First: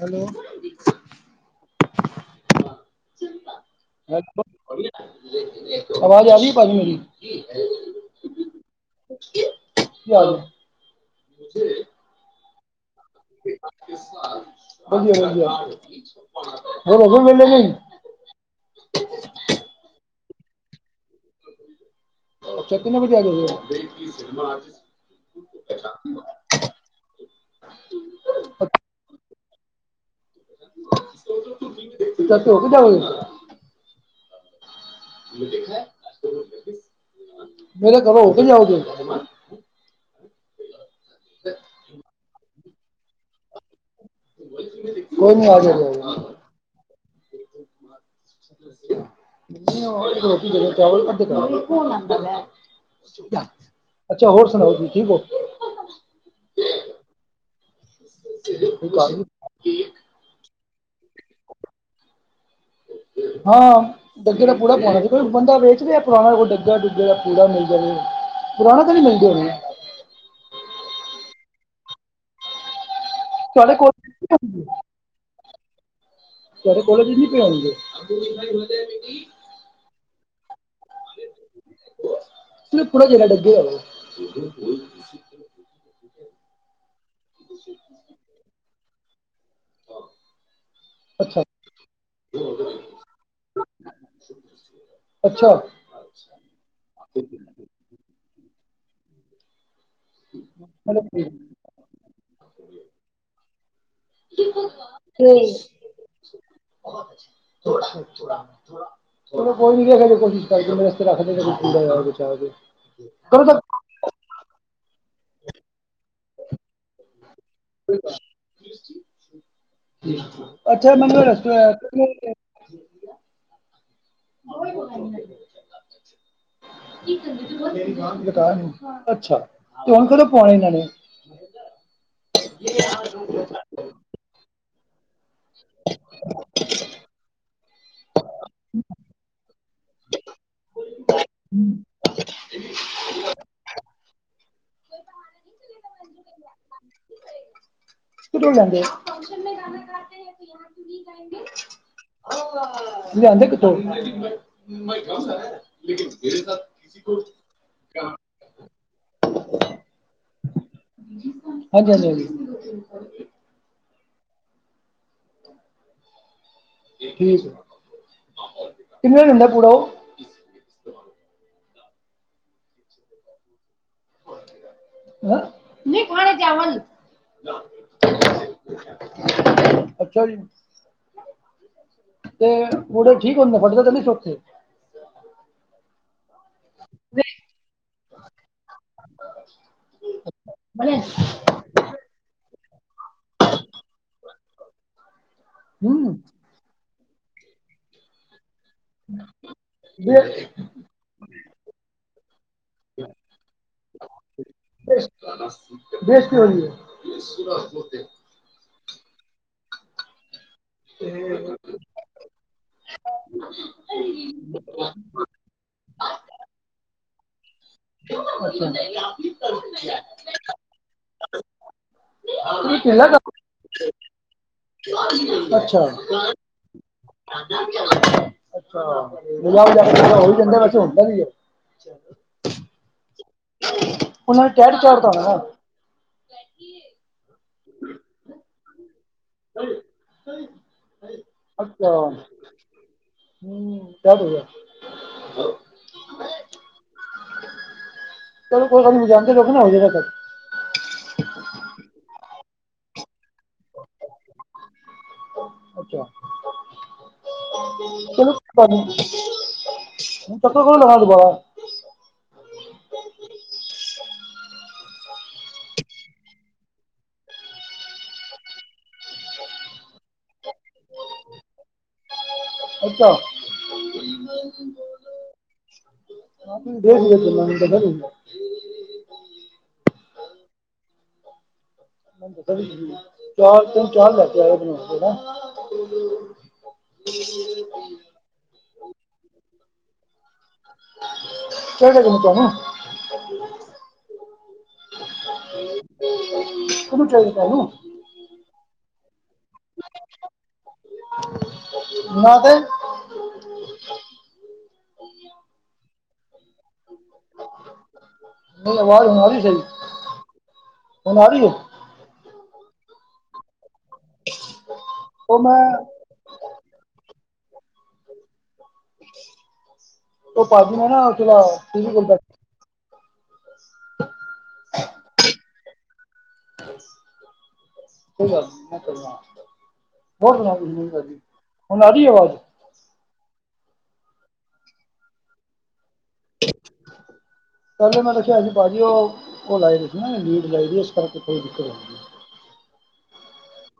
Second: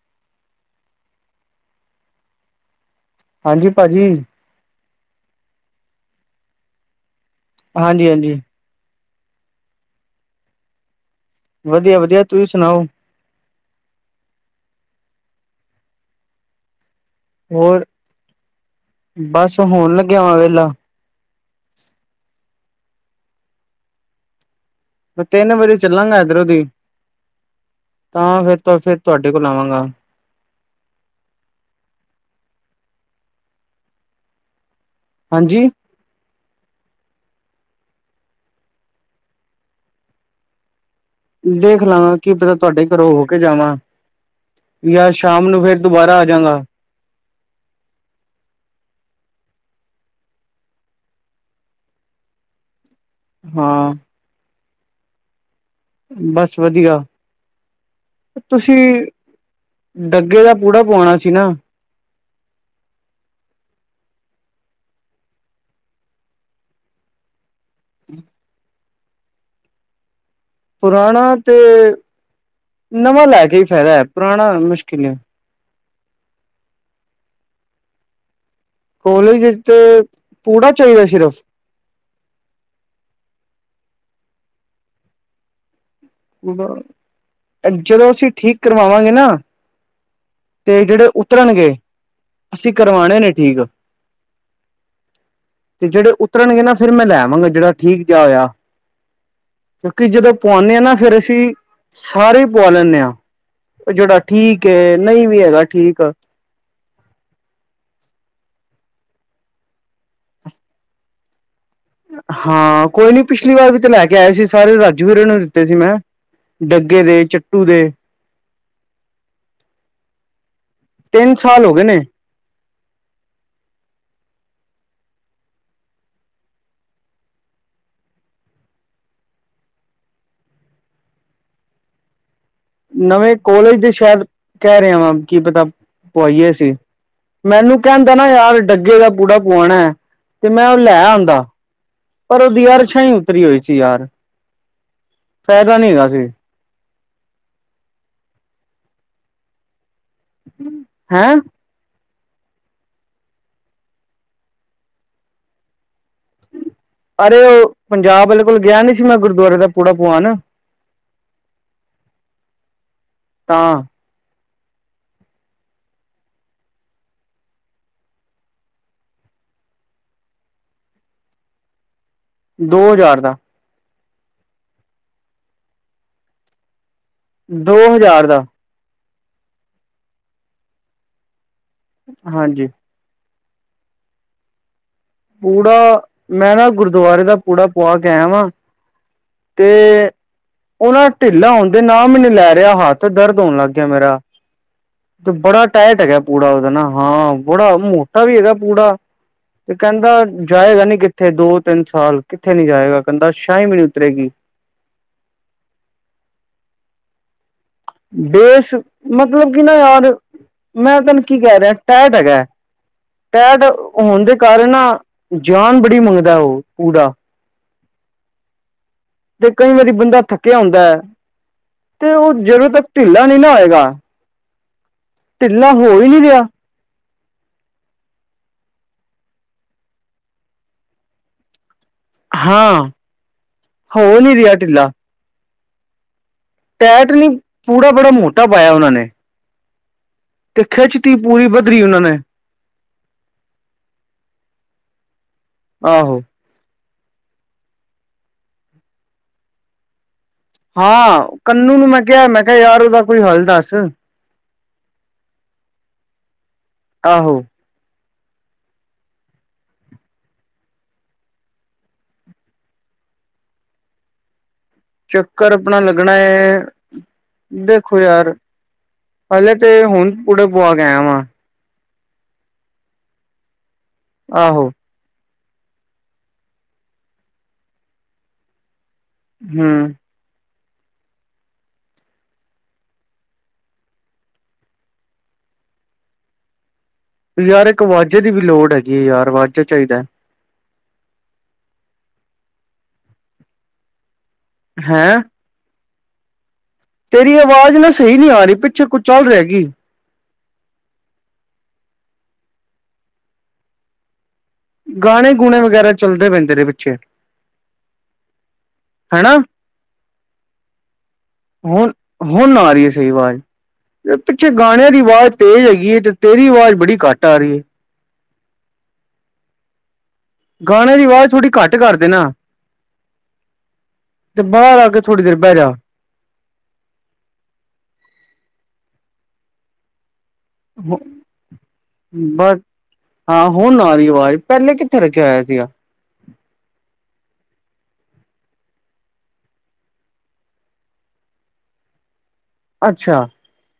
Hello ਹਾਂਜੀ ਭਾਜੀ ਆਵਾਜ਼ ਆ ਰਹੀ ਭਾਜੀ, ਮੇਰੀ ਹਾਂਜੀ ਹਾਂਜੀ [unintelligible] ਵਧੀਆ ਵਧੀਆ ਤੁਸੀਂ ਸੁਨਾਓ ਵਧੀਆ ਵਧੀਆ ਹੋਰ ਹੋ ਗਏ ਵਿਹਲੇ ਨਹੀਂ ਹੋਰ, ਬਸ ਹੋਣ ਲੱਗਿਆ ਵਾਂ ਵੇਲਾ ਅਛਾ, ਕਿੰਨੇ ਵਜੇ ਆ ਜੋਗੇ? ਤਿੰਨ ਵਜੇ ਚੱਲਾਂਗਾ ਇੱਧਰੋਂ ਦੀ ਤਾਂ ਫਿਰ ਤੋਂ ਫਿਰ ਤੁਹਾਡੇ ਕੋਲ ਆਵਾਂਗਾ ਸਿਰ ਧੋ ਕੇ ਜਾਓਗੇ ਹਾਂਜੀ ਦੇਖਾ ਏ। ਮੇਰੇ ਘਰੋਂ ਹੋ ਕੇ ਜਾਉਗੇ? ਦੇਖ ਲਾਗਾ, ਕੀ ਪਤਾ ਤੁਹਾਡੇ ਘਰੋਂ ਹੋ ਕੇ ਜਾਵਾਂ। ਯਾਰ ਕੋਈ ਨੀ ਸ਼ਾਮ ਆ ਨੂੰ ਫੇਰ ਦੁਬਾਰਾ ਜਾਏਗਾ ਆਜਾਗਾ। [unintelligible] ਹਾਂ ਅੱਛਾ, ਹੋਰ ਸੁਣਾਓ ਤੁਸੀਂ ਠੀਕ ਹੋ? ਬਸ ਵਧੀਆ, ਤੁਸੀਂ ਹੋ ਡੱਗੇ ਦਾ ਪੂੜਾ ਖੂਆਣਾ ਸੀ ਨਾ। [unintelligible] ਹਾਂ, ਡੱਗੇ ਦਾ ਪੂੜਾ ਪਾਉਣਾ ਸੀ, ਕੋਈ ਬੰਦਾ ਵੇਚ ਰਿਹਾ ਪੁਰਾਣਾ, ਕੋਈ ਡੱਗਾ ਡੁੱਗੇ ਦਾ ਪੂੜਾ ਮਿਲ ਪੁਰਾਣਾ ਤਾਂ ਨੀ ਮਿਲਦੀ ਹੋਣੀ। ਪੁਰਾਣਾ ਤੇ, ਨਵਾਂ ਲੈ ਕੇ ਹੀ ਤੁਹਾਡੇ ਫਾਇਦਾ ਐ ਕੋਲਜ ਪੁਰਾਣਾ ਮੁਸ਼ਕਿਲ ਆ। ਤੁਹਾਡੇ ਕੋਲੇਜ ਨੀ ਪਾਉਣਗੇ। ਕੋਲੇਜ ਇਚ ਤੇ ਪੂੜਾ ਚਾਹੀਦਾ ਸਿਰਫ ਸਿਰਫ ਪੂੜਾ ਜਿਹੜਾ ਡੱਗੇ ਦਾ [unintelligible] ਜਦੋਂ ਅਸੀਂ ਠੀਕ ਕਰਵਾਵਾਂਗੇ ਨਾ ਤੇ ਜਿਹੜੇ ਅੱਛਾ ਉਤਰਨਗੇ। ਅਸੀਂ ਕਰਵਾਣੇ ਨੇ ਠੀਕ। ਅੱਛਾ ਤੇ ਜਿਹੜੇ ਉਤਰਨਗੇ ਨਾ ਫਿਰ ਮੈਂ ਲੈ ਆਵਾਂਗਾ, ਜਿਹੜਾ ਠੀਕ ਜਿਹਾ ਹੋਇਆ। ਕਿਉਂਕਿ ਜਦੋਂ ਪੁਆਉਂਦੇ ਹਾਂ ਨਾ, ਫੇਰ ਅਸੀਂ ਸਾਰੇ ਹੀ ਪਵਾ ਲੈਂਦੇ ਆ। ਉਹ ਜਿਹੜਾ ਠੀਕ ਏ, ਨਹੀਂ ਵੀ ਹੈਗਾ ਠੀਕ। ਚਲੋ ਕੋਈ ਨੀ ਕੋਸ਼ਿਸ਼ ਕਰਕੇ, ਰੱਖ ਲੈਨਾ ਮੇਰੇ ਵਾਸਤੇ। ਪੂੜਾ ਯਾਰ ਬਚਾ ਕੇ ਹਾਂ, ਕੋਈ ਨੀ ਕਦੋਂ ਪਿਛਲੀ ਵਾਰ ਵੀ ਤੇ ਲੈ ਤੱਕ ਕੇ ਆਏ ਸੀ, ਸਾਰੇ ਰੱਖ ਜਗੀਰੇ ਨੂੰ ਦਿੱਤੇ ਸੀ ਮੈਂ ਡੱਗੇ ਦੇ, ਚੱਟੂ ਦੇ [unintelligible] ਅੱਛਾ ਮੈਨੂੰ ਤਿੰਨ ਇਸ ਸਾਲ ਹੋ ਗਏ ਨੇ ਤਰ੍ਹਾਂ [unintelligible] ਅੱਛਾ ਤੇ ਹੁਣ ਕਦੋਂ ਪਾਉਣੇ ਇਹਨਾਂ ਨੇ। [unintelligible] ਨਵੇਂ ਕੋਲੇਜ ਦੇ ਸ਼ਾਇਦ ਕਹਿ ਰਿਹਾ ਵਾਂ, ਕੀ ਪਤਾ ਪਵਾਈਏ ਅਸੀਂ। ਮੈਨੂੰ ਕਹਿੰਦਾ ਨਾ ਯਾਰ ਡੱਗੇ ਦਾ ਪੂੜਾ ਪੁਆਣਾ ਐ, ਤੇ ਮੈਂ ਉਹ ਲੈ ਆਉਂਦਾ। ਪਰ ਉਹਦੀ ਯਰਛਾ ਹੀ ਉਤਰੀ ਹੋਈ ਸੀ ਯਾਰ, ਫਾਇਦਾ ਨਹੀਂ ਹੈਗਾ ਸੀ। ਹੈਂ [unintelligible] ਲਿਆਂਦੇ ਕਿੱਥੋਂ? ਅਰੇ ਉਹ ਪੰਜਾਬ ਕੋਲ ਗਿਆ ਨੀ ਸੀ, ਮੈਂ ਗੁਰਦੁਆਰੇ ਦਾ ਪੂੜਾ ਪਵਾਨ। ਹਾਂਜੀ ਹਾਂਜੀ ਹਾਂਜੀ। ਹਾਂ। ਕਿੰਨੇ ਦਾ ਦਿੰਦਾ ਪੂੜਾ ਉਹ। ਦੋ ਹਜ਼ਾਰ ਦਾ। ਨਹੀਂ ਖਾਣੇ ਚਾਵਲ। ਦੋ ਹਜ਼ਾਰ ਦਾ। ਅੱਛਾ ਜੀ। ਤੇ ਹਾਂਜੀ ਮੂੜੇ ਠੀਕ ਹੁੰਦੇ, ਫੁੱਟਦੇ ਕੇ ਨੀ ਛੇਤੀ । ਪੂੜਾ, ਮੈਂ ਨਾ ਗੁਰਦੁਆਰੇ ਦਾ ਪੂੜਾ ਪੁਆ ਕੇ ਆਇਆ ਵਾ। ਤੇ ਔ ਨਾ ਢਿੱਲਾ ਹੋਣ ਦੇ ਨਾਮ ਨਹੀਂ ਲੈ ਰਿਹਾ, ਹੱਥ ਦਰਦ ਹੋਣ ਲੱਗ ਗਿਆ ਮੇਰਾ। ਤੇ ਬੜਾ ਟਾਈਟ ਹੂੰ ਹੈਗਾ ਪੂੜਾ ਉਹਦਾ ਨਾ, ਹਾਂ ਬੜਾ ਮੋਟਾ ਵੀ ਹੈਗਾ। ਪੂੜਾ ਹਮ ਤੇ [inaudible] ਕਹਿੰਦਾ ਜਾਏਗਾ ਨੀ ਕਿੱਥੇ ਦੋ- ਤਿੰਨ ਸਾਲ ਕਿੱਥੇ ਨੀ ਜਾਏਗਾ। ਕਹਿੰਦਾ ਸ਼ਾਹੀ ਵੀ ਨੀ ਉਤਰੇਗੀ। ਬੇਸਤੀ ਹੋ ਰਹੀ ਹੈ ਬੇਸ਼ ਮਤਲਬ ਕਿ ਨਾ ਯਾਰ ਮੈਂ ਤੈਨੂੰ ਕੀ ਕਹਿ ਰਿਹਾ, ਟੈਟ ਹੈਗਾ। ਟੈਟ ਹੋਣ ਦੇ ਕਾਰਨ ਨਾ ਜਾਨ ਬੜੀ ਮੰਗਦਾ, ਉਹ ਪੂੜਾ ਅੱਛਾ [inaudible] ਤੇ ਕਈ ਵਾਰੀ ਬੰਦਾ ਥੱਕਿਆ ਹੁੰਦਾ ਹੈ। ਤੇ ਉਹ ਜਦੋਂ ਤੱਕ ਇਹ ਢਿੱਲਾ ਨਹੀਂ ਨਾ ਕੰਮ ਹੋਏਗਾ [unintelligible] ਢਿੱਲਾ ਅੱਛਾ [inaudible] ਹੋ ਹੀ ਨਹੀਂ ਰਿਹਾ ਅੱਛਾ [inaudible] ਵੈਸੇ ਹੂੰਦਾ ਵੀ ਏ। ਹਾਂ। ਹੋ ਨਈ ਉਹਨਾਂ ਨੇ ਰਿਆ ਟੈਟ ਢਿੱਲਾ, ਚਾੜਤਾ ਹੋਣਾ ਨਾ ਟੈਟ ਨੀ ਪੂੜਾ ਬੜਾ ਮੋਟਾ ਪਾਇਆ ਉਹਨਾਂ ਨੇ। [inaudible] ਤੇ ਖਿੱਚਤੀ ਪੂਰੀ ਵੱਧਰੀ ਅੱਛਾ ਉਹਨਾਂ ਨੇ ਹੂੰ [unintelligible] [inaudible] ਆਹੋ। ਚਲੋ ਕੋਈ ਗੱਲ ਨੀ ਵਜਾਂਦੇ ਰੋ ਗੇ ਨਾ ਹੋਜਏਗਾ ਕਲ। ਹਾਂ, ਕੰਨੂ ਨੂੰ ਮੈਂ ਕਿਆ, ਮੈਂ ਕਿਆ ਯਾਰ ਉਹਦਾ ਕੋਈ ਹੱਲ ਦੱਸ। ਅੱਛਾ। ਆਹੋ। [unintelligible] ਚੱਕਰ ਅਪਣਾ ਲੱਗਣਾ ਏ, ਦੇਖੋ ਯਾਰ ਪਹਿਲੇ ਤੇ ਹੁਣ ਪੂੜਾ ਪੁਆ ਕੇ ਆਯਾ ਵਾ। ਅੱਛਾ। ਆਹੋ। [unintelligible] ਹੂੰ। [unintelligible] ਯਾਰ ਇੱਕ ਵਾਜ਼ੇ ਦੀ ਵੀ ਲੋੜ ਹੈਗੀ ਏ ਯਾਰ ਵਾਜਾ ਚਾਹੀਦਾ। [unintelligible] ਹੈਂ। ਕਿਹਨੂੰ ਚਾਹੀਦਾ ਤੇਰੀ ਤੁਹਾਨੂੰ ਆਵਾਜ਼ ਨਾ ਸਈ ਨਈ ਆ ਰਈ, ਪਿੱਛੇ ਕੁਛ ਚੱਲ ਰਿਆ ਕਿ? ਮੈਂ ਤੇ ਗਾਣੇ, ਗੂਣੇ ਵਗੈਰਾ ਚੱਲਦੇ ਪਏ ਨ। ਤੇਰੇ ਪਿੱਛੇ ਨਹੀਂ ਆਵਾਜ਼ ਹੁਣ ਆ ਹੈਨਾ ਰਹੀ ਸਹੀ ਹੁਣ ਆ ਰਹੀ ਹੈ ਹੁਣ, ਹੁਣ ਆ ਰਹੀ ਐ, ਸਈ ਆਵਾਜ਼। ਪਿੱਛੇ ਗਾਣਿਆਂ ਦੀ ਵਾਜ਼ ਉਹ ਮੈਂ ਤੇਜ਼ ਹੈਗੀ ਤੇ ਤੇਰੀ ਆਵਾਜ਼ ਬੜੀ ਘੱਟ ਟਾਰੀ। ਉਹ ਭਜੀ ਗਾਣੇ ਦੀ ਆਵਾਜ਼ ਥੋੜੀ ਘੱਟ ਕਰ ਨੇ [unintelligible] ਦੇਨਾ ਤੇ ਬਾਅਰ ਆ ਕੇ ਥੋੜ੍ਹੀ ਦੇਰ ਬੈਜਾ। ਨਾ ਕਰ [unintelligible] ਬਹੁਤ ਵਾਜ [unintelligible] ਕਰਦੀ ਹੁਣ ਆ ਰਈ ਏ ਵਾਜ। ਬਸ ਹਾਂ ਹੁਣ ਆ ਰਈ ਆਵਾਜ਼, ਪਹਿਲੇ ਕਿੱਥੇ ਰੱਖਿਆ ਹੋਇਆ ਸੀਆ? [inaudible] ਪਹਿਲੇ ਮੈਂ ਰਖਿਆ ਸੀ ਭਾਜੀ ਉਹ, ਉਹ ਲਾਈ ਦੀ ਸੀ ਨਾ ਲੀਡ ਲਾਈ ਸੀ, ਇਸ ਕਰਕੇ ਕੋਈ ਦਿੱਕਤ [inaudible] ਅੱਛਾ।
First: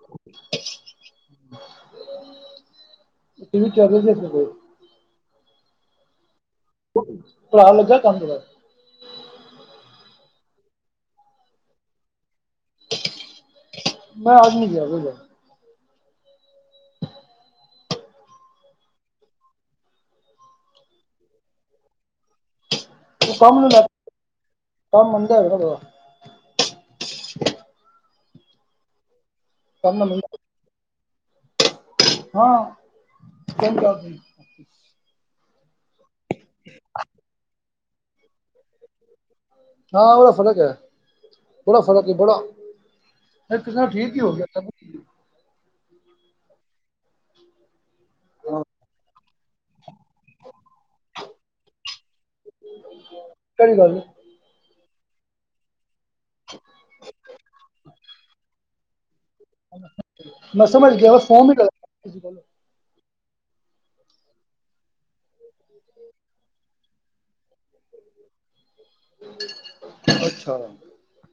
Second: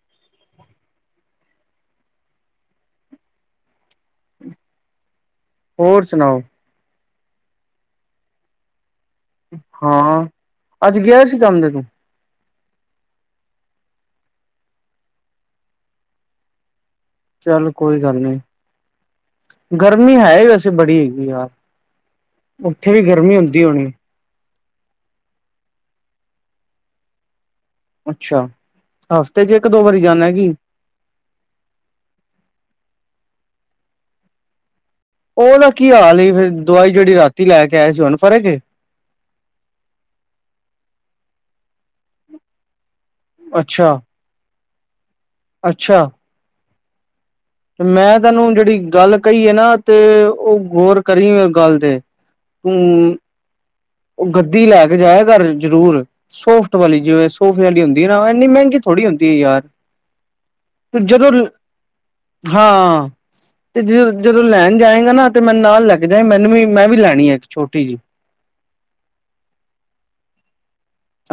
[inaudible] [unintelligible] ਹੋਰ ਸੁਣਾਓ? ਭਰਾ ਲੱਗਾ ਕੰਮ [unintelligible] ਹਾਂ ਅਜ ਗਿਆ ਸੀ ਕੰਮ ਦੇ ਤੂੰ ਬਾ ਆਜ ਨੀ ਗਿਆ ਵੇਲਾ। ਚਲ ਕੋਈ ਗੱਲ ਨੀ ਗਰਮੀ ਹੈ ਈ ਵੈਸੇ ਬੜੀ ਹੈਗੀ ਯਾਰ ਉਥੇ ਵੀ ਉਹ ਗਰਮੀ ਕੰਮ ਹੁੰਦੀ ਨੂੰ ਲੈ ਹੋਣੀ ਕੰਮ ਮੰਨਦਾ ਹੈਗਾ ਨ ਬੜਾ ਅੱਛਾ ਹਫਤੇ ਚ ਇਕ ਦੋ ਕੰਮ ਵਾਰੀ ਨਾ ਜਾਣਾ ਮੰਦਾ ਕੀ ਹਾਂ ਹੁਣ ਦਸ ਉਹ ਤਾਂ ਕੀ ਹਾਲ ਸੀ ਫਿਰ ਦਵਾਈ ਜਿਹੜੀ ਰਾਤੀ ਲੈ ਕੇ ਆਏ ਸੀ ਉਹਨੂੰ ਫਰਕ ਹਾਂ ਬੜਾ ਫ਼ਰਕ ਹੈ। ਬੜਾ ਫ਼ਰਕ ਹੈ। ਬੜਾ- ਆ ਇਕ ਸਭ ਅੱਛਾ ਠੀਕ ਹੋ ਗਿਆ ਅੱਛਾ ਮੈਂ ਤੁਹਾਨੂੰ ਹਾਂ ਜਿਹੜੀ ਗੱਲ ਕਹੀਏ ਨਾ ਤੇ ਉਹ ਗੋਰ ਕਰੀ ਗਲ ਤੇ ਤੂੰ ਕਿਹੜੀ ਗੱਲ ਉਹ ਗੱਦੀ ਲੈ ਕੇ ਜਾਇ ਘਰ ਜ਼ਰੂਰ ਸੋਫਟ ਵਾਲੀ ਜਿਵੇ ਸੋਫੇ ਵਾਲੀ ਹੁਦੀ ਨਾ ਇਨੀ ਮਹਿਗੀ ਕਿ ਯਾਰ ਮੈਂ ਸਮਝ ਤੇ ਗਿਆ ਬਸ ਜਦੋ ਫੋਨ ਹੀ ਕਰ ਕਿਸੇ ਕੋਲ ਹਾਂ ਤੇ ਜ ਜਦੋਂ ਲੈਣ ਜਾਏਗਾ ਨਾ ਤੇ ਮੈ ਨਾਲ ਲੈਕੇ ਜਾਏ ਮੈਨੂੰ ਵੀ ਮੈ ਵੀ ਲੈਣੀ ਆ ਇੱਕ ਛੋਟੀ ਜਿਹੀ ਅੱਛਾ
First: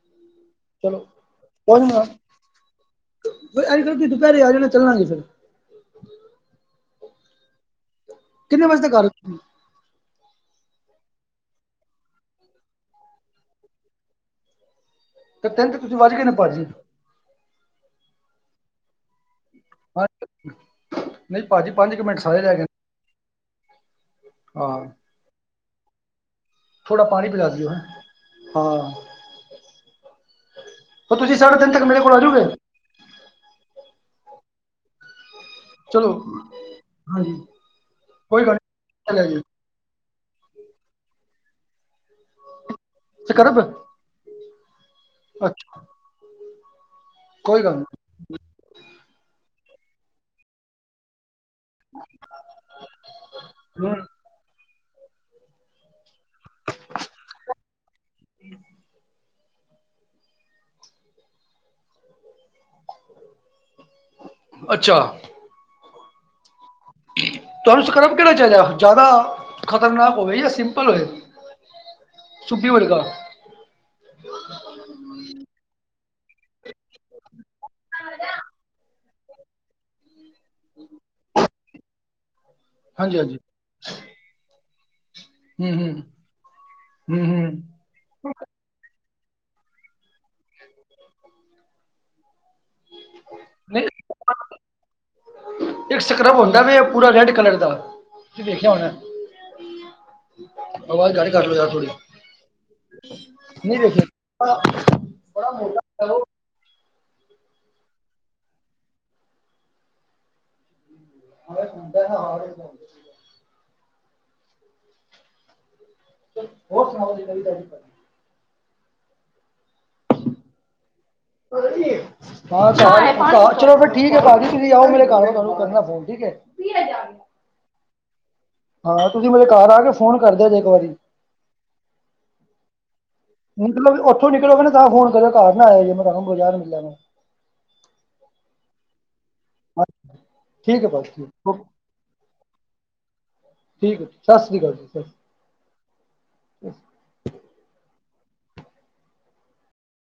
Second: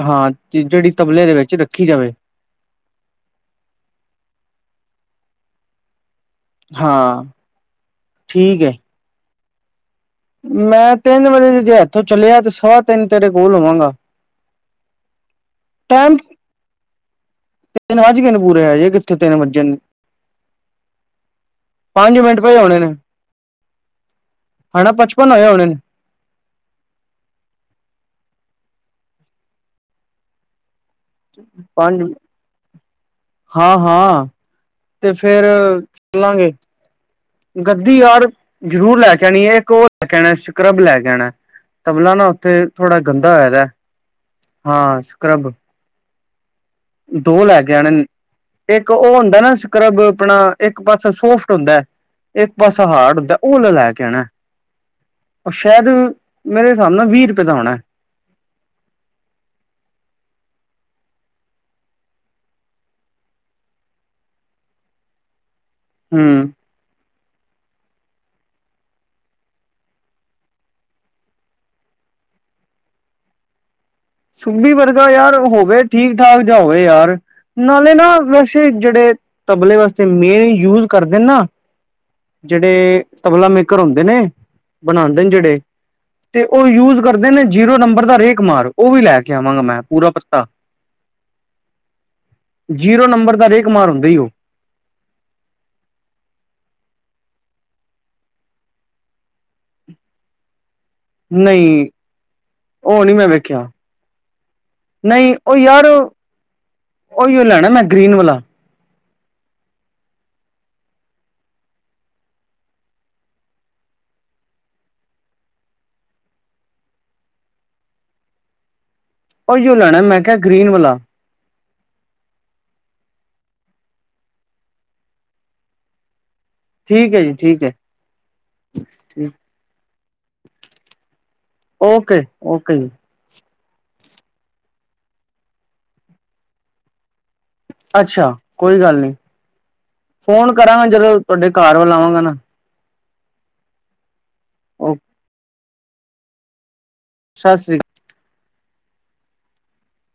ਹਾਂ ਜਿਹੜੀ ਚਲੋ ਤਬਲੇ ਦੇ ਵਿਚ ਕੋਈ ਰਖੀ ਨਾ ਜਾਵੇ। ਦੁਪਹਿਰੇ ਆ ਜਾਣਾ ਮੈਂ ਚਲਾਗੀ ਫਿਰ ਹਾਂ ਠੀਕ ਹੈ। ਹੂ- ਮੈਂ ਤਿਨ ਵਜੇ ਜੇ ਏਥੋਂ ਚਲਿਆ ਤੇ ਸਵਾ ਤਿਨ ਤੇਰੇ ਕੋਲ ਹੋਵਾਗਾ। ਤੇ ਤੀਨ ਤੁਸੀ ਵਜ ਗਏ ਨੇ ਭਜੀ ਤਿਨ ਵਜ ਕੇ ਪੂਰੇ ਹੈ। ਜੇ ਕਥੇ ਤਿਨ ਵਜੇ। ਹਾਂ ਨਹੀਂ ਭਾਜੀ ਮਿੰਟ ਪੰਜ ਮਿਟ ਸਾਰੇ ਰਹਿ ਪਹਿਲੇ ਗਏ ਆਉਣੇ ਨੇ। ਹਾਂ ਹਲੇ ਪਚਪਨ ਹੋਇਆ ਹੋਣੇ ਨੇ। ਥੋੜਾ ਪਾਣੀ ਪਿਲਾ ਦਿਓ ਹੈ। ਹਾਂ- ਤੁਸੀ ਸਾਢੇ ਤਿਨ ਤਕ ਮੇਰੇ ਪੰਜ ਕੋਲ ਆਜੋਗੇ। ਫਿਰ ਚਲਾਗੇ ਹਾਂਜੀ ਗਦੀ ਯਾਰ ਕੋਈ ਗੱਲ ਜਰੂਰ ਲੈ ਕੇ ਨੀ ਆਣੀ ਹੈ। ਇਕ ਹੋ ਕਹਿਣਾ ਸਕਰੱਬ ਲੈ ਕੇ ਆਣਾ ਤਬਲਾ ਨਾ ਉਥੇ ਥੋੜਾ ਗੰਦਾ ਹੋਏ ਸਕਰਬ ਦਾ ਹਾਂ ਸਕ੍ਰਬ- ਅੱਛਾ ਦੋ ਲੈ ਕੋਈ ਕੇ ਗੱਲ ਨੀ ਆਣੇ ਇਕ ਉਹ ਹੁੰਦਾ ਨਾ ਸਕਰਬ ਆਪਣਾ ਇਕ ਪਾਸੇ ਸੋਫ ਹੁਦਾ ਇਕ ਪਾਸਾ ਹਾਰਡ ਹੁਦਾ ਉਹ ਲੈ ਹੂੰ ਕੇ ਆਉਣਾ ਉਹ ਸ਼ਾਇਦ ਮੇਰੇ ਹਿਸਾਬ ਨਾਲ ਵੀਹ ਰੁਪਏ ਦਾ ਹੋਣਾ [inaudible] ਅੱਛਾ- ਹੂ- ਤੁੂੰ ਸਕਰਬ ਕਿਹੜ ਚਾਹੀਦਾ ਜ਼ਿਆਦਾ ਖ਼ਤਰਨਾਕ ਹੋਵੇ ਜਾਂ ਸਿਪਲ ਹੋਵੇ। ਸੁਪੀ ਵਰਗਾ- ਸਬੀ ਵਧਗਾ ਯਾਰ ਹੋਵੇ ਠੀਕ ਠਾਕ ਜਾ ਹੋਵੇ ਯਾਰ ਨਾਲੇ ਨਾ ਵੈਸੇ ਜਿਹੜੇ ਤਬਲੇ ਵਾਸਤੇ ਮੇਨ ਯੂਜ ਕਰਦੇ ਨੇ ਨਾ ਜਿਹੜੇ ਹਾਂਜੀ ਹਾਂਜੀ ਤਬਲਾ ਮੇਕਰ ਹੁੰਦੇ ਨੇ ਬਣਾਉਦੇ ਨੇ ਜਿਹੜੇ ਹੂੰ ਹੂੰ ਤੇ ਉਹ ਯੂਜ ਹੂੰ ਕਰਦੇ ਨੇ ਹੂੰ ਜੀਰੋ ਨੰਬਰ ਦਾ ਰੇਕਮਾਰ ਉਹ ਵੀ ਲੈ ਕੇ ਲਿਆਵਾਂਗਾ ਮੈਂ ਪੂਰਾ ਪਤਾ ਜੀਰੋ ਨੰਬਰ ਦਾ ਨਹੀਂ ਰੇਕਮਾਰ ਹੁੰਦਾ ਈ ਉਹ ਇੱਕ ਸਕਰਬ ਹੁੰਦਾ ਵੇ ਪੂਰਾ ਰੈਡ ਕਲਰ ਦਾ ਵੇਖਿਆ ਹੋਇਆ ਆਵਾਜ਼ ਘੱਟ ਲ ਨਹੀਂ ਥੋੜੀ ਉਹ ਨਹੀਂ ਮੈਂ ਵੇਖਿਆ ਨਹੀਂ ਦੇਖਿਆ ਬੜਾ ਨਹੀਂ ਬੜਾ ਉਹ ਮੋਟਾ ਯਾਰ ਹੁੰਦਾ ਉਹ। ਉਹੀ ਲੈਣਾ ਮੈਂ ਗਰੀਨ ਵਾਲਾ [unintelligible] ਹੋਰ ਸੁਣਾਓ ਜ ਨਵੀ ਤਾਜੀ ਉਹੀਓ ਲੈਣਾ ਮੈਂ ਕਿਹਾ ਗਰੀਨ ਵਾਲਾ ਚਲੋ ਫ ਠੀਕ ਹੈ ਭਾਜੀ ਤੁਸੀਂ ਆਓ ਮੇਰੇ ਘਰ ਤੁਹਾਨੂੰ ਕਰਨਾ ਫੋਨ ਠੀਕ ਹੈ ਠੀਕ ਹੈ ਜੀ ਠੀਕ ਹੈ ਹਾਂ ਤੁਸੀਂ ਮੇਰੇ ਘਰ ਆ ਕੇ ਫੋਨ ਕਰਦੇ ਜੇ ਇੱਕ ਵਾਰੀ ਓਕੇ -ਓਕੇ - ਮਤਲਬ ਓਥੋਂ ਨਿਕਲੇ ਹੈ ਤਾਂ ਫੋਨ ਕਰਨਾ ਘਰ ਨਾ ਆਇਆ ਜੇ ਮੇ ਤੁਹਾਨੂੰ ਬਾਜ਼ਾਰ ਮਿਲਾਂਗਾ ਅੱਛਾ ਕੋਈ ਗੱਲ ਨੀ ਫੋਨ ਠੀਕ ਕਰਾਂਗਾ ਹੈ ਭਾਜੀ ਜਦੋਂ ਠੀਕ ਤੁਹਾਡੇ ਓਕੇ ਘਰ ਵੱਲ ਆਵਾਂਗਾ ਨਾ ਠੀਕ ਏ ਜੀ ਸਤਿ ਸ਼੍ਰੀ ਓ ਅਕਾਲ ਜੀ ਸਤਿ ਸ਼੍ਰੀ